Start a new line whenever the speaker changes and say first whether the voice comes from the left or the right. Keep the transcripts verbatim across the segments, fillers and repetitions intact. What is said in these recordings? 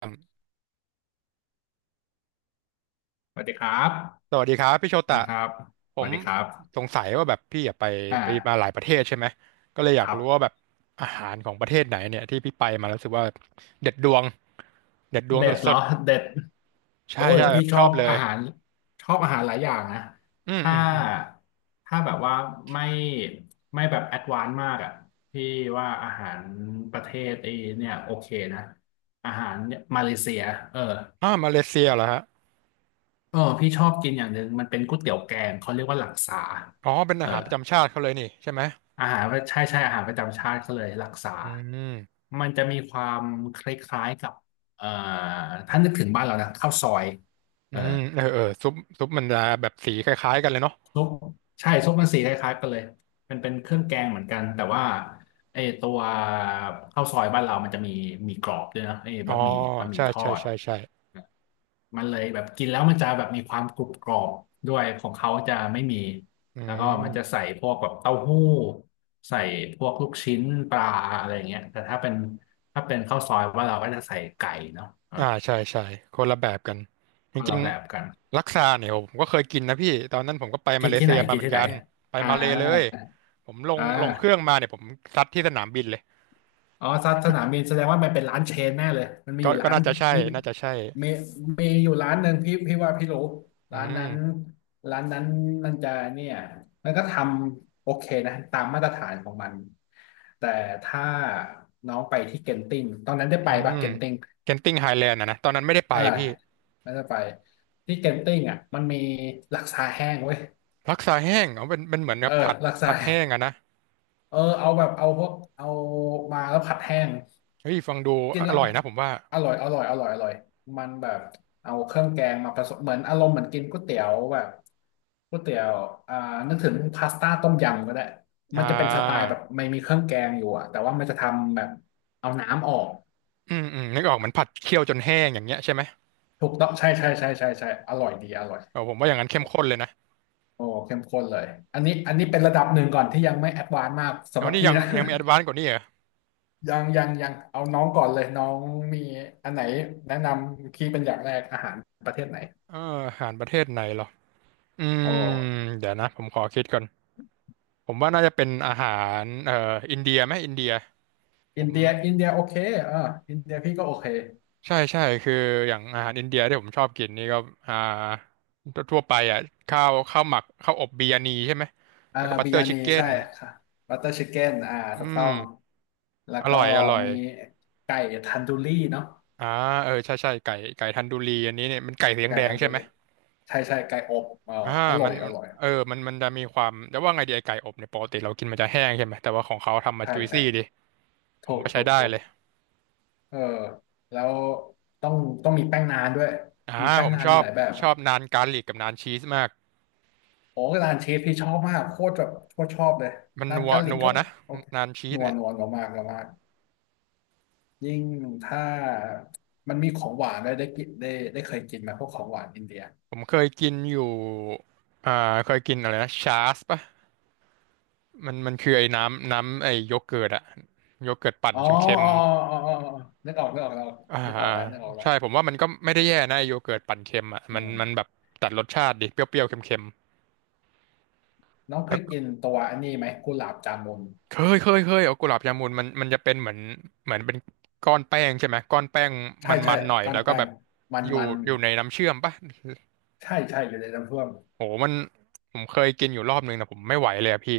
right: ครับ
left: สวัสดีครับ
right: สวัสดีครับพี่โชตะ
left: นะครับ
right: ผ
left: สวั
right: ม
left: สดีครั
right: ส
left: บ
right: งสัยว่าแบบพี่อะไป
left: อ่า
right: ไปมาหลายประเทศใช่ไหมก็เลยอยา
left: ค
right: ก
left: รั
right: รู้ว่า
left: บ
right: แบบอาหารของประเทศไหนเนี่ยที่พี่ไปมาแล้วรู้สึกว่าเด็ดดวงเด็ดดวง
left: เด็ดเหร
right: สุ
left: อ
right: ด
left: เด็ด
right: ๆ
left: โอ้
right: ใช่
left: ย
right: ใช่แบ
left: พี่
right: บ
left: ช
right: ช
left: อ
right: อ
left: บ
right: บเล
left: อา
right: ย
left: หารชอบอาหารหลายอย่างนะ
right: อืม
left: ถ้า
right: อืมอืม
left: ถ้าแบบว่าไม่ไม่แบบแอดวานซ์มากอ่ะพี่ว่าอาหารประเทศไอ้เนี่ยโอเคนะอาหารเนี่ยมาเลเซียเออ
right: อ่ามาเลเซียเหรอฮะ
left: เออพี่ชอบกินอย่างหนึ่งมันเป็นก๋วยเตี๋ยวแกงเขาเรียกว่าหลักษา
right: อ๋อเป็น
left: เอ
right: อา
left: อ
right: หารประจำชาติเขาเลยนี่ใช่ไหม
left: อาหารใช่ใช่อาหารประจำชาติเขาเลยรักษา
right: อืม
left: มันจะมีความคล้ายๆกับเอ่อถ้านึกถึงบ้านเรานะข้าวซอยเอ
right: อื
left: อ
right: มเออเออซุปซุปมันจะแบบสีคล้ายๆกันเลยเนาะ
left: ซุปใช่ซุปมันสีคล้ายๆกันเลยมันเป็นเครื่องแกงเหมือนกันแต่ว่าไอ้ตัวข้าวซอยบ้านเรามันจะมีมีกรอบด้วยนะไอ้
right: อ๋อ
left: บะหมี่บะหมี่
right: ใช่
left: ทอ
right: ใช่
left: ด
right: ใช่ใช่
left: มันเลยแบบกินแล้วมันจะแบบมีความกรุบกรอบด้วยของเขาจะไม่มี
right: อื
left: แล้วก็มันจะ
right: ม
left: ใส่พวกแบบเต้าหู้ใส่พวกลูกชิ้นปลาอะไรอย่างเงี้ยแต่ถ้าเป็นถ้าเป็นข้าวซอยว่านเราก็จะใส่ไก่เนาะอ่า
right: อ่าใช่ใช่คนละแบบกันจ
left: ก็
right: ริ
left: ละ
right: ง
left: แบบกัน
right: ลักซาเนี่ยผมก็เคยกินนะพี่ตอนนั้นผมก็ไป
left: กิ
right: มา
left: น
right: เล
left: ที่
right: เซี
left: ไหน
right: ยมา
left: กิน
right: เหมือน
left: ที่ไหน
right: กันไป
left: อ่า
right: มาเลเลยผมลง
left: อ่
right: ลงเครื่อง
left: า
right: มาเนี่ยผมซัดที่สนามบินเลย
left: อ๋อสสนามบินแสดงว่ามันเป็นร้านเชนแน่เลยมันมีอ
right: ก็
left: ยู่
right: ก็
left: ร้าน
right: น่าจะใช่
left: มี
right: น่าจะใช่
left: มีมีอยู่ร้านหนึ่งพี่พี่ว่าพี่รู้
right: อื
left: ร้านนั้
right: ม
left: นร้านนั้นมันจะเนี่ยมันก็ทำโอเคนะตามมาตรฐานของมันแต่ถ้าน้องไปที่เก็นติงตอนนั้นได้
right: อื
left: ไปปะ
right: ม
left: เก็นติง
right: เคนติงไฮแลนด์อะนะตอนนั้นไม่ได้ไป
left: เออ
right: พี่
left: ไม่ได้ไปที่เก็นติงอ่ะมันมีลักซาแห้งเว้ย
right: ลักซาแห้งเอาเป็นเป็นเหมือน
left: เอ
right: กับ
left: อ
right: ผัด
left: ลักซา
right: ผัดแห้งอะนะ
left: เออเอาแบบเอาพวกเอามาแล้วผัดแห้ง
right: เฮ้ยฟังดู
left: กิน
right: อ
left: แล้ว
right: ร่อยนะผมว่า
left: อร่อยอร่อยอร่อยอร่อยมันแบบเอาเครื่องแกงมาผสมเหมือนอารมณ์เหมือนกินก๋วยเตี๋ยวแบบก๋วยเตี๋ยวอ่านึกถึงพาสต้าต้มยำก็ได้มัน
right: อ่า
left: จะเป็นสไตล์แบบไม่มีเครื่องแกงอยู่อะแต่ว่ามันจะทำแบบเอาน้ำออก
right: อืมอืมนึกออกเหมือนผัดเคี่ยวจนแห้งอย่างเงี้ยใช่ไหม
left: ถูกต้องใช่ใช่ใช่ใช่ใช่อร่อยดีอร่อย
right: เออผมว่าอย่างนั้นเข้มข้นเลยนะ
left: โอ้เข้มข้นเลยอันนี้อันนี้เป็นระดับหนึ่งก่อนที่ยังไม่แอดวานซ์มาก
right: แล้
left: สำห
right: ว
left: รับ
right: นี่
left: พี่
right: ยัง
left: นะ
right: ยังแอดวานซ์กว่านี้เหรอ
left: ยังยังยังเอาน้องก่อนเลยน้องมีอันไหนแนะนำพี่เป็นอย่างแรกอาหารประเทศไหน
right: เอออาหารประเทศไหนเหรออื
left: โอ
right: ม
left: ้
right: เดี๋ยวนะผมขอคิดก่อน ผมว่าน่าจะเป็นอาหารเอ่ออินเดียไหมอินเดียผ
left: อิน
right: ม
left: เดียอินเดียโอเคอ่าอินเดียพี่ก็โอเค
right: ใช่ใช่คืออย่างอาหารอินเดียที่ผมชอบกินนี่ก็อ่าทั่วไปอ่ะข้าวข้าวหมักข้าวอบบิยานีใช่ไหม
left: อ่า
right: แล้วก็บัต
left: บิ
right: เตอ
left: รย
right: ร์ชิ
left: นี
right: คเก้
left: ใช่
right: น
left: ค่ะบัตเตอร์ชิคเก้นอ่า
right: อื
left: ถูกต้
right: ม
left: องแล้ว
right: อ
left: ก็
right: ร่อยอร่อย
left: มีไก่ทันดูรี่เนาะ
right: อ่าเออใช่ใช่ไก่ไก่ทันดูรีอันนี้เนี่ยมันไก่สี
left: ไก่
right: แดง
left: ทัน
right: ๆใช่
left: ดู
right: ไหม
left: รี่ใช่ใช่ไก่อบเออ
right: อ่า
left: อร่อ
right: มั
left: ย
right: น
left: อร่อย
right: เออมันมันจะมีความแต่ว่าไงดีไอไก่อบเนี่ยปกติเรากินมันจะแห้งใช่ไหมแต่ว่าของเขาทำมา
left: ใช่
right: จุย
left: ใช่
right: ซี่ดิผม
left: ถูก
right: ว่าใช้
left: ถูก
right: ได้
left: ถูก
right: เลย
left: เออแล้วต้องต้องมีแป้งนานด้วย
right: อ่า
left: มีแป้
right: ผ
left: ง
right: ม
left: นาน
right: ชอ
left: มี
right: บ
left: หลายแบบ
right: ชอบนานการลิกกับนานชีสมาก
left: โอ้ร้านเชฟพี่ชอบมากโคตรแบบโคตรชอบเลย
right: มัน
left: นาน
right: นัว
left: กาลิก
right: นัว
left: ก็
right: นะ
left: โอเค
right: นานชี
left: น
right: ส
left: วล
right: เนี่ย
left: นัวนมากนมาก ยิ่งถ้ามันมีของหวานได้ได้กินได้ได้เคยกินไหมพวกของหวานอินเดีย
right: ผมเคยกินอยู่อ่าเคยกินอะไรนะชาสป่ะมันมันคือไอ้น้ำน้ำไอ้โยเกิร์ตอะโยเกิร์ตปั่น
left: อ๋อ
right: เค็ม
left: อ๋ออ๋ออ๋ออ๋อนึกออกนึกออกแล้ว
right: ๆอ่า
left: นึกออก
right: อ่า
left: แล้วนึกออกแล้ว
right: ใช่ผมว่ามันก็ไม่ได้แย่นะไอ้โยเกิร์ตปั่นเค็มอะ
left: อื
right: มันมันแบ
left: ม
right: บตัดรสชาติดิเปรี้ยวๆเค็ม
left: น้อง
right: ๆ
left: เค
right: แล้ว
left: ย
right: ก็
left: กินตัวอันนี้ไหมกุหลาบจามุน
right: เคยเคยเคยเอากุหลาบยามูนมันมันจะเป็นเหมือนเหมือนเป็นก้อนแป้งใช่ไหมก้อนแป้ง
left: ใช่ใช่
right: มันๆหน่อย
left: ก้อ
right: แล้
left: น
right: วก็
left: แป้
right: แบ
left: ง
right: บ
left: มัน
right: อยู่
left: มัน
right: อยู่ในน้ำเชื่อมป่ะ
left: ใช่ใช่อยู่ในน้ำท่วม
right: โหมันผมเคยกินอยู่รอบนึงนะผมไม่ไหวเลยอะพี่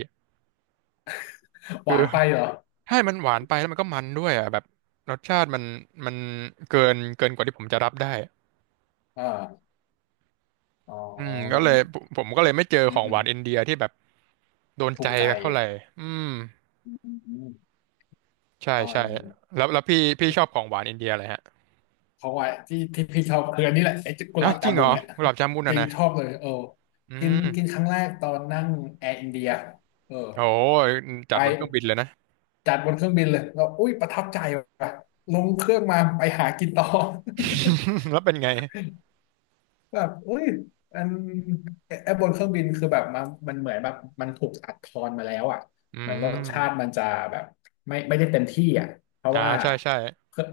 left: ห
right: คื
left: วา
right: อ
left: นไปเหรอ
right: ใช่มันหวานไปแล้วมันก็มันด้วยอ่ะแบบรสชาติมันมันเกินเกินกว่าที่ผมจะรับได้
left: อ่าอ๋อ
right: อืมก็
left: มัน
right: เลยผมผมก็เลยไม่เจอ
left: อื
right: ข
left: ม
right: อง
left: อื
right: ห
left: ม
right: วานอินเดียที่แบบโดน
left: ถู
right: ใจ
left: กใจ
right: สักเท่าไหร่อืม
left: อืม
right: ใช่
left: ตอน
right: ใช่แล้วแล้วพี่พี่ชอบ
left: เอ๊
right: ของหวานอินเดียอะไรฮะ
left: เขาะวาที่ที่พี่ชอบคืออันนี้แหละไอ้กุห
right: อ้า
left: ลา
right: ว
left: บ
right: จ
left: จา
right: ริงเห
left: มุ
right: ร
left: น
right: อ
left: เนี่ย
right: กุหลาบจามุน
left: จ
right: อ่ะ
left: ริง
right: นะ
left: ชอบเลยเออ
right: อื
left: กิน
right: ม
left: กินครั้งแรกตอนนั่งแอร์อินเดียเออ
right: โอ้ยจั
left: ไป
right: ดบนเครื่องบินเลยนะ
left: จัดบนเครื่องบินเลยแล้วอุ้ยประทับใจว่ะลงเครื่องมาไปหากินต่อ
right: แล้วเป็นไง
left: แบบอุ้ยอันไอ้บนเครื่องบินคือแบบมันมันเหมือนแบบมันถูกอัดทอนมาแล้วอ่ะ
right: อื
left: เหมือนรสชาติ
right: ม
left: มันจะแบบไม่ไม่ได้เต็มที่อ่ะเพราะ
right: อ่า
left: ว่า
right: ใช่ใช่
left: เครื่อง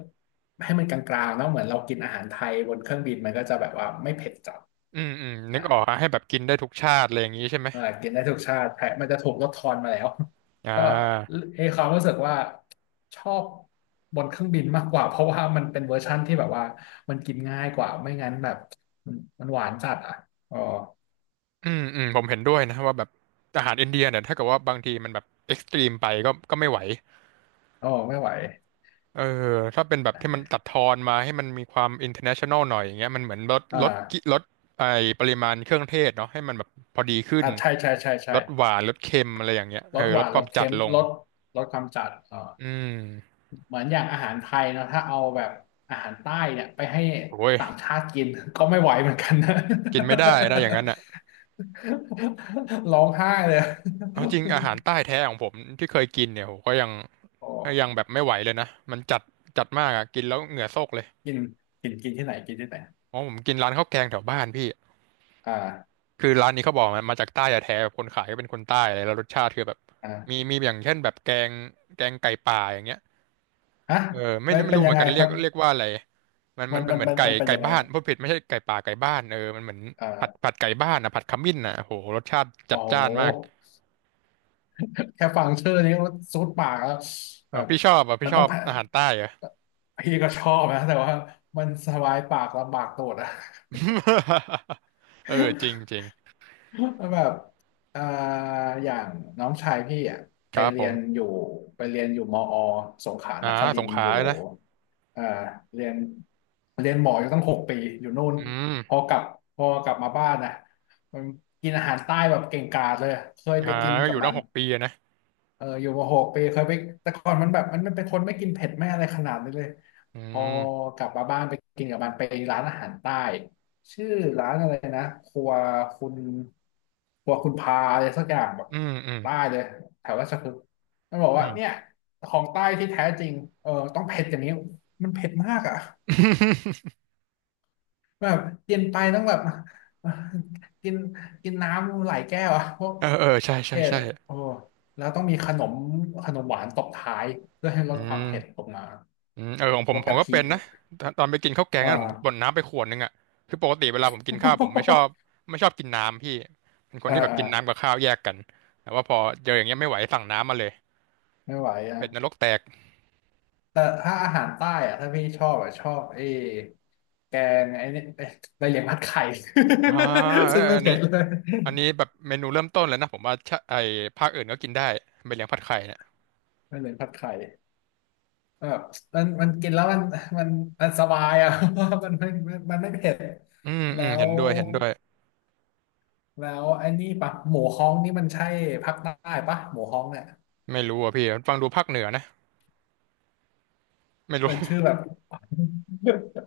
left: ให้มันกลางๆเนาะเหมือนเรากินอาหารไทยบนเครื่องบินมันก็จะแบบว่าไม่เผ็ดจัด
right: อืมอืมนึ
left: อ่า
right: กออกฮะให้แบบกินได้ทุกชาติอะไรอย่างนี้ใช่ไหม
left: เออกินได้ทุกชาติแต่มันจะถูกลดทอนมาแล้ว
right: อ่
left: ก็
right: า
left: เอความรู้สึกว่าชอบบนเครื่องบินมากกว่าเพราะว่ามันเป็นเวอร์ชั่นที่แบบว่ามันกินง่ายกว่าไม่งั้นแบบมันมันหวานจัดอ่ะอ๋อ
right: อืมอืม ผมเห็นด้วยนะว่าแบบอาหารอินเดียเนี่ย ถ้าเกิดว่าบางทีมันแบบเอ็กซ์ตรีมไปก็ก็ไม่ไหว
left: โอ้ไม่ไหว
right: เออ ถ้าเป็นแบบที่มันตัดทอนมาให้มันมีความอินเ r อร์เนชั่นแนลหน่อยอย่างเงี้ยมันเหมือนลด
left: อ่
right: ลดกิ
left: า
right: ลดไอปริมาณเครื่องเทศเนาะให้มันแบบพอดีขึ้น
left: อ่าใช่ใช่ใช่ใช่
right: ลดหวานลดเค็มอะไรอย่างเงี้ย
left: ล
right: เออ
left: ดห
right: ล
left: วา
right: ด
left: น
right: ค
left: ล
right: วาม
left: ด
right: จัด
left: เค็ม
right: ลง
left: ลดลดความจัดอ่า
right: อืม
left: เหมือนอย่างอาหารไทยเนอะถ้าเอาแบบอาหารใต้เนี่ยไปให้
right: โอ้ย
left: ต่างชาติกิน ก็ไม่ไหวเหมือนกันนะ
right: กินไม่ได้ได้อย่างนั้นอ่ะ
left: ร้องไห้เลย
right: เอาจริ งอาหารใต้แท้ของผมที่เคยกินเนี่ยโหก็ยัง
left: โอ้
right: ก็ยังแบบไม่ไหวเลยนะมันจัดจัดมากอ่ะกินแล้วเหงื่อโซกเลย
left: กินกินกินที่ไหนกินที่ไหน
right: อ๋อผมกินร้านข้าวแกงแถวบ้านพี่
left: อ่า
right: คือร้านนี้เขาบอกมันมาจากใต้แท้ๆแบบคนขายก็เป็นคนใต้อะไรแล้วรสชาติคือแบบมี
left: อ่า
right: มีอย่างเช่นแบบแกงแกงไก่ป่าอย่างเงี้ย
left: ฮะ
right: เออไม่
left: มัน
right: รู้ไม่
left: เป็น
right: รู้เห
left: ยั
right: มื
left: ง
right: อน
left: ไง
right: กัน
left: ค
right: เรีย
left: รั
right: ก
left: บ
right: เรียกว่าอะไรมัน
left: มั
right: มั
left: น
right: นเป็น
left: มัน
right: เหมือน
left: มัน
right: ไก่
left: มันเป็น
right: ไก่
left: ยังไง
right: บ้านพูดผิดไม่ใช่ไก่ป่าไก่บ้านเออมันเหมือนผัด
left: อ่า
right: ผัดไก่บ้านอ่ะผัดขมิ้นอ่ะโหรสชาติจั
left: อ๋อ
right: ดจ้านมาก
left: แค่ฟังชื่อนี้ก็ซูดปากแล้ว
right: เอ
left: แบ
right: อ
left: บ
right: พี่ชอบอ่ะพี่
left: มัน
right: ช
left: ต้
right: อ
left: อง
right: บ
left: ผ่า
right: อา
left: น
right: หารใต้เหรอ่ะ
left: พี่ก็ชอบนะแต่ว่ามันสบายปากลำบากตูดอะ
right: เออจริงจ ริง
left: แล้วแบบเอ่าอย่างน้องชายพี่อ่ะ
right: ค
left: ไป
right: รับผ
left: เรีย
right: ม
left: นอยู่ไปเรียนอยู่มอสงขลา
right: อ่า
left: นค
right: ส
left: ริ
right: ง
left: นท
right: ข
left: ร์
right: ลา
left: อยู่
right: นะ
left: เอ่อเรียนเรียนหมออยู่ตั้งหกปีอยู่นู่น
right: อื
left: พอ
right: ม
left: กลับพอกลับมาบ้านนะมันกินอาหารใต้แบบเก่งกาจเลยเคยไป
right: อ่า
left: กิน
right: ก็
left: กั
right: อ
left: บ
right: ยู่ตั้
left: มั
right: ง
left: น
right: หกปีอะนะ
left: เอออยู่มาหกปีเคยไปแต่ก่อนมันแบบมันมันเป็นคนไม่กินเผ็ดไม่อะไรขนาดนี้เลย
right: อื
left: พอ
right: ม
left: กลับมาบ้านไปกินกับมันไปร้านอาหารใต้ชื่อร้านอะไรนะครัวคุณครัวคุณพาอะไรสักอย่างแบบ
right: อืมอืม
left: ใต้เลยแถวราชพฤกษ์มันบอก
right: อื
left: ว่า
right: ม
left: เนี่ยของใต้ที่แท้จริงเออต้องเผ็ดอย่างนี้มันเผ็ดมากอ่ะ แบบกินไปต้องแบบ กินกินน้ำหลายแก้วอะพวก
right: เออเออใช่ใช่
left: เผ็ด
right: ใช่
left: โอ้แล้วต้องมีขนมขนมหวานตบท้ายเพื่อให้ล
right: อื
left: ดความ
right: ม
left: เผ็ดลงมา
right: อืมเออของผ
left: พ
right: ม
left: วก
right: ผม
left: กะ
right: ก็
left: ทิ
right: เป็นนะตอนตอนไปกินข้าวแกง
left: อ่า
right: นั่นผมบ่นน้ำไปขวดนึงอ่ะคือปกติเวลาผมกินข้าวผมไม่ชอบ ไม่ชอบกินน้ำพี่เป็นคน
left: เออ
right: ที่แบบ
left: เออ
right: กินน้ำกับข้าวแยกกันแต่ว่าพอเจออย่างเงี้ยไม่ไหวสั่งน้ำมาเลย
left: ไม่ไหวอ่ะ
right: เป็ดนรกแตก
left: แต่ถ้าอาหารใต้อ่ะถ้าพี่ชอบอ่ะชอบไอ้แกงไอ้นี่ไอ้ใบเหลียงผัดไข่
right: อ่าเอ อ
left: ซึ่งไม่
right: อันนี้
left: เผ็ดเลย
right: อันนี้แบบเมนูเริ่มต้นเลยนะผมว่าชะไอ้ภาคอื่นก็กินได้เป็นเลี้ยงผัดไข่เนี่ย
left: ใบเหลียงผัดไข่ แบบมันมันกินแล้วมันมันมันสบายอ่ะ เพราะว่ามันไม่มันมันไม่เผ็ด
right: อืมอื
left: แล้
right: มเห็
left: ว
right: นด้วยเห็นด้วย
left: แล้วไอ้นี่ปะหมูฮ้องนี่มันใช่ภาคใต้ปะ หมูฮ้องเนี่ย
right: ไม่รู้อ่ะพี่ฟังดูภาคเหนือนะไม่รู้
left: มันชื่อแบบ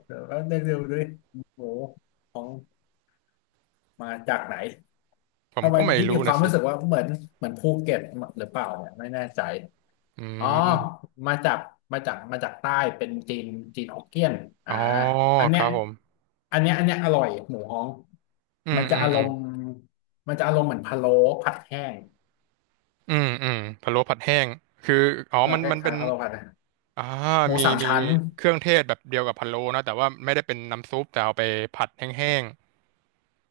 left: เดี๋ยวแป๊บนึงเดูดวยหมูฮ้องมาจากไหน
right: ผม
left: ทำไม
right: ก็ไม่
left: พี่มี
right: รู้
left: ควา
right: นะ
left: ม
right: สิ
left: รู้สึกว่าเหมือนเหมือนภูเก็ตหรือเปล่าเนี่ยไม่แน่ใจ
right: อื
left: อ๋อ
right: ม
left: มาจากมาจากมาจากใต้เป็นจีนจีนฮกเกี้ยนอ่า
right: อ๋อ
left: อัน
right: ค
left: เนี้ย
right: รับผม
left: อันเนี้ยอันเนี้ยอร่อยหมูฮ้อง
right: อืม
left: มันจะ
right: อืม
left: อาร
right: อืม
left: มณ์มันจะอารมณ์เหมือนพะโล้ผัดแห้ง
right: อืมอืมพะโล้ผัดแห้งคืออ๋อ
left: เออ
right: มัน
left: ค
right: มันเป็
left: ล้าย
right: น
left: ๆพะโล้ผัดแห้ง
right: อ่า
left: หมู
right: มี
left: สาม
right: มี
left: ชั้น
right: เครื่องเทศแบบเดียวกับพะโล้นะแต่ว่าไม่ได้เป็นน้ำซุปแต่เอาไปผัดแห้ง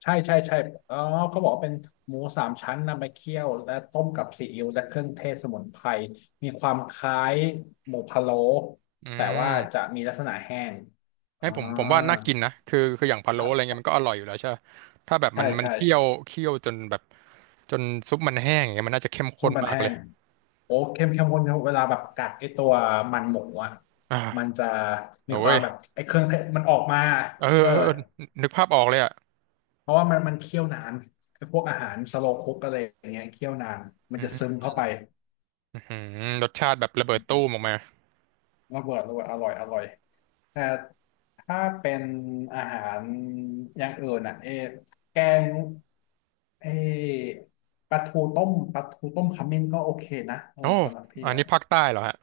left: ใช่ใช่ใช่อ๋อเขาบอกว่าเป็นหมูสามชั้นนำไปเคี่ยวและต้มกับซีอิ๊วและเครื่องเทศสมุนไพรมีความคล้ายหมูพะโล้
right: ๆอื
left: แต่ว่า
right: ม
left: จะมีลักษณะแห้ง
right: ให้
left: อ่า
right: ผมผมว่าน่ากินนะคือคืออย่างพะ
left: ค
right: โล้อะไร
left: รับ
right: เงี้ยมันก็อร่อยอยู่แล้วใช่ปะถ้าแบบ
left: ใช่
right: มันมัน
left: ใช่
right: เคี่ยวเคี่ยวจนแบบจนซุปมันแห้งอย่างเงี้ยมันน่าจะเข้ม
left: ซุ
right: ข้น
left: ปมัน
right: มาก
left: แห้
right: เลย
left: งโอ้เค็มเค็มคนเวลาแบบกัดไอตัวมันหมูอ่ะมัน
right: อ่า
left: จะมี
right: โอ้
left: ควา
right: ย
left: มแบบไอเครื่องเทศมันออกมา
right: เออ
left: เออ
right: เออเออนึกภาพออกเลยอ่ะ
left: เพราะว่ามันมันเคี่ยวนานไอพวกอาหารสโลว์คุกอะไรอย่างเงี้ยเคี่ยวนานมัน
right: อื
left: จะซึม
right: ม
left: เข้าไป
right: อื้อหือรสชาติแบบระเบิดตู้มออกมา
left: ระเบิดเลยอร่อยอร่อยแต่ถ้าเป็นอาหารอย่างอื่นอ่ะเออแกงเออปลาทูต้มปลาทูต้มขมิ้นก็โอเคนะเออ
right: โอ้
left: สำหรับพี่
right: อัน
left: อ่ะ
right: นี้ภาคใต้เหรอฮะ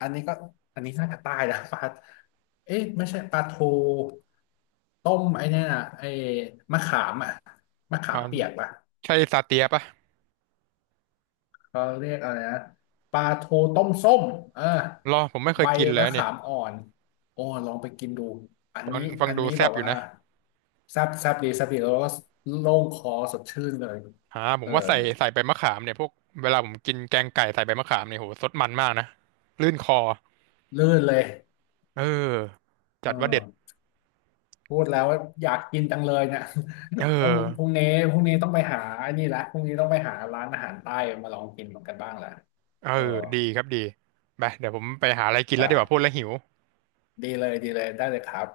left: อันนี้ก็อันนี้น่าจะใต้นะ ปลาเอ๊ะไม่ใช่ปลาทูต้มไอ้เนี่ยนะไอ้มะขามอ่ะมะขา
right: อ่า
left: มเปียกป่ะ
right: ใช่ซาเตียปะ
left: เขาเรียกอะไรนะปลาทูต้มส้มอ่า
right: รอผมไม่เค
left: ใบ
right: ยกินเลย
left: มะ
right: เนี่
left: ขา
right: ย
left: มอ่อนโอ้ลองไปกินดูอัน
right: ฟัง
left: นี้
right: ฟัง
left: อัน
right: ดู
left: นี้
right: แซ่
left: แบ
right: บ
left: บ
right: อยู่
left: ว่า
right: นะ
left: แซ่บแซ่บดีแซ่บดีแล้วก็โล่งคอสดชื่นเลย
right: อ่าผ
left: เอ
right: ม
left: อ
right: ว่าใส่ใส่ใบมะขามเนี่ยพวกเวลาผมกินแกงไก่ใส่ใบมะขามเนี่ยโหสดมันมากนะลื่นคอ
left: ลื่นเลย
right: เออ
left: เออ
right: จัดว่าเด็ด
left: พูดแล้วว่าอยากกินจังเลยเนี่ย
right: เออ
left: ต้องพรุ่งนี้พรุ่งนี้ต้องไปหาไอันนี้ละพรุ่งนี้ต้องไปหาร้านอาหารใต้มาลองกินกันบ้างละ
right: เออ
left: เออ
right: ดีครับดีไปเดี๋ยวผมไปหาอะไรกินแล้วดีกว่าพูด
left: ไป
right: แล้วหิว
left: ดีเลยดีเลยได้เลยครับ